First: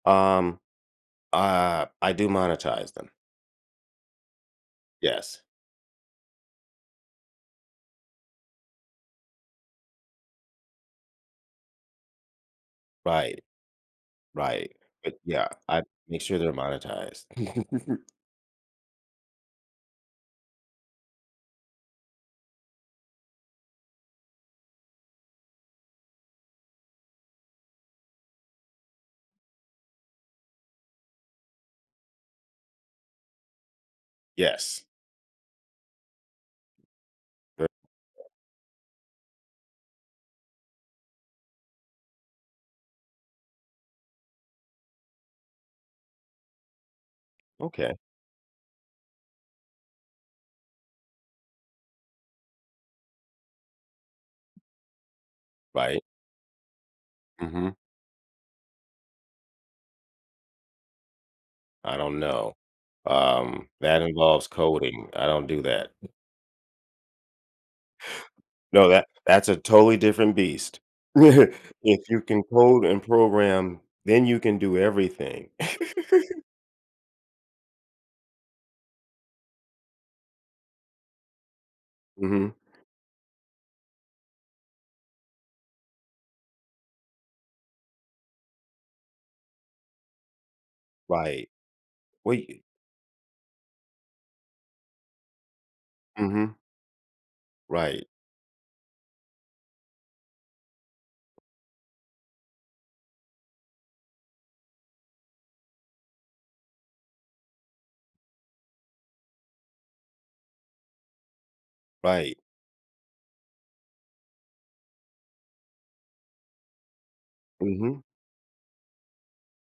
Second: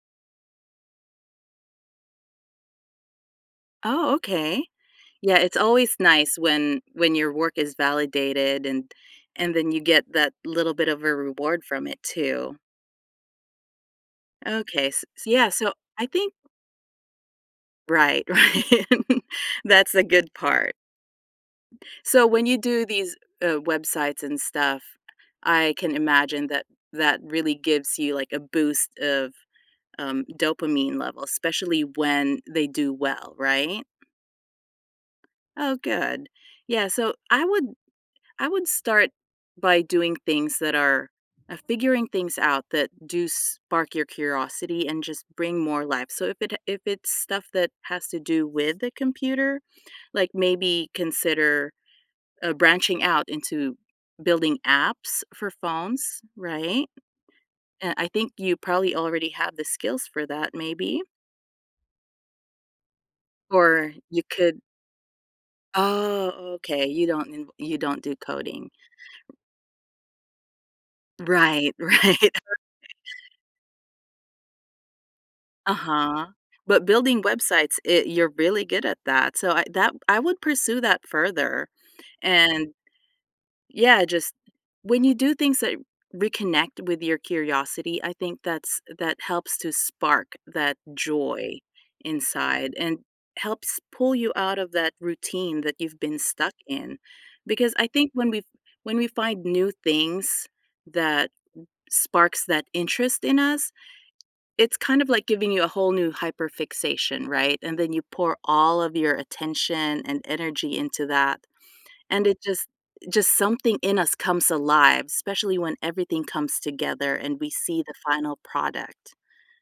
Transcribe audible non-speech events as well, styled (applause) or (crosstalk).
Um, uh, I do monetize them. Oh, okay, yeah, Yes. it's always nice when when your work is validated and and then you get that little bit of a reward from it, too. Right. Right, Okay, s but, so, yeah, yeah, so I I make think sure they're monetized. (laughs) Right, right. (laughs) That's a good part. So, when you do these, uh, websites and stuff, I can imagine that that really gives you, like, a boost of, um, dopamine levels, especially when they do well, right? Yes. Oh, good. Yeah, so I would Bu I would start by doing things that are uh, figuring things out that do spark your curiosity and just bring more life, so if it ha if it's stuff that Okay. has to do with the computer, like maybe consider, uh, branching out into building apps for Right. phones, right? Mhm. Uh, I think you probably already have the skills for that maybe. I don't know, um, Or that you involves could coding, I don't do that. Oh, okay, you don't inv you don't do coding. No, that that's a totally different beast. Right, (chuckles) right, If you okay. can code and program, then you can do everything. Uh-huh, (laughs) but building websites it you're really good at that, so I that I would pursue that further, Mhm. and yeah, just when you do things that reconnect with your curiosity, I think that's that helps to spark that Right, joy wait it inside and helps pull you out of that routine that you've been stuck Mhm. in, because I Right. think when we f when we find new things that sparks that interest in us, it's kind of like giving you a whole new hyperfixation, right, and then you pour all of your attention and energy into that, and it Right. just just something in us comes alive, especially when everything comes together and we see the Mhm. final product.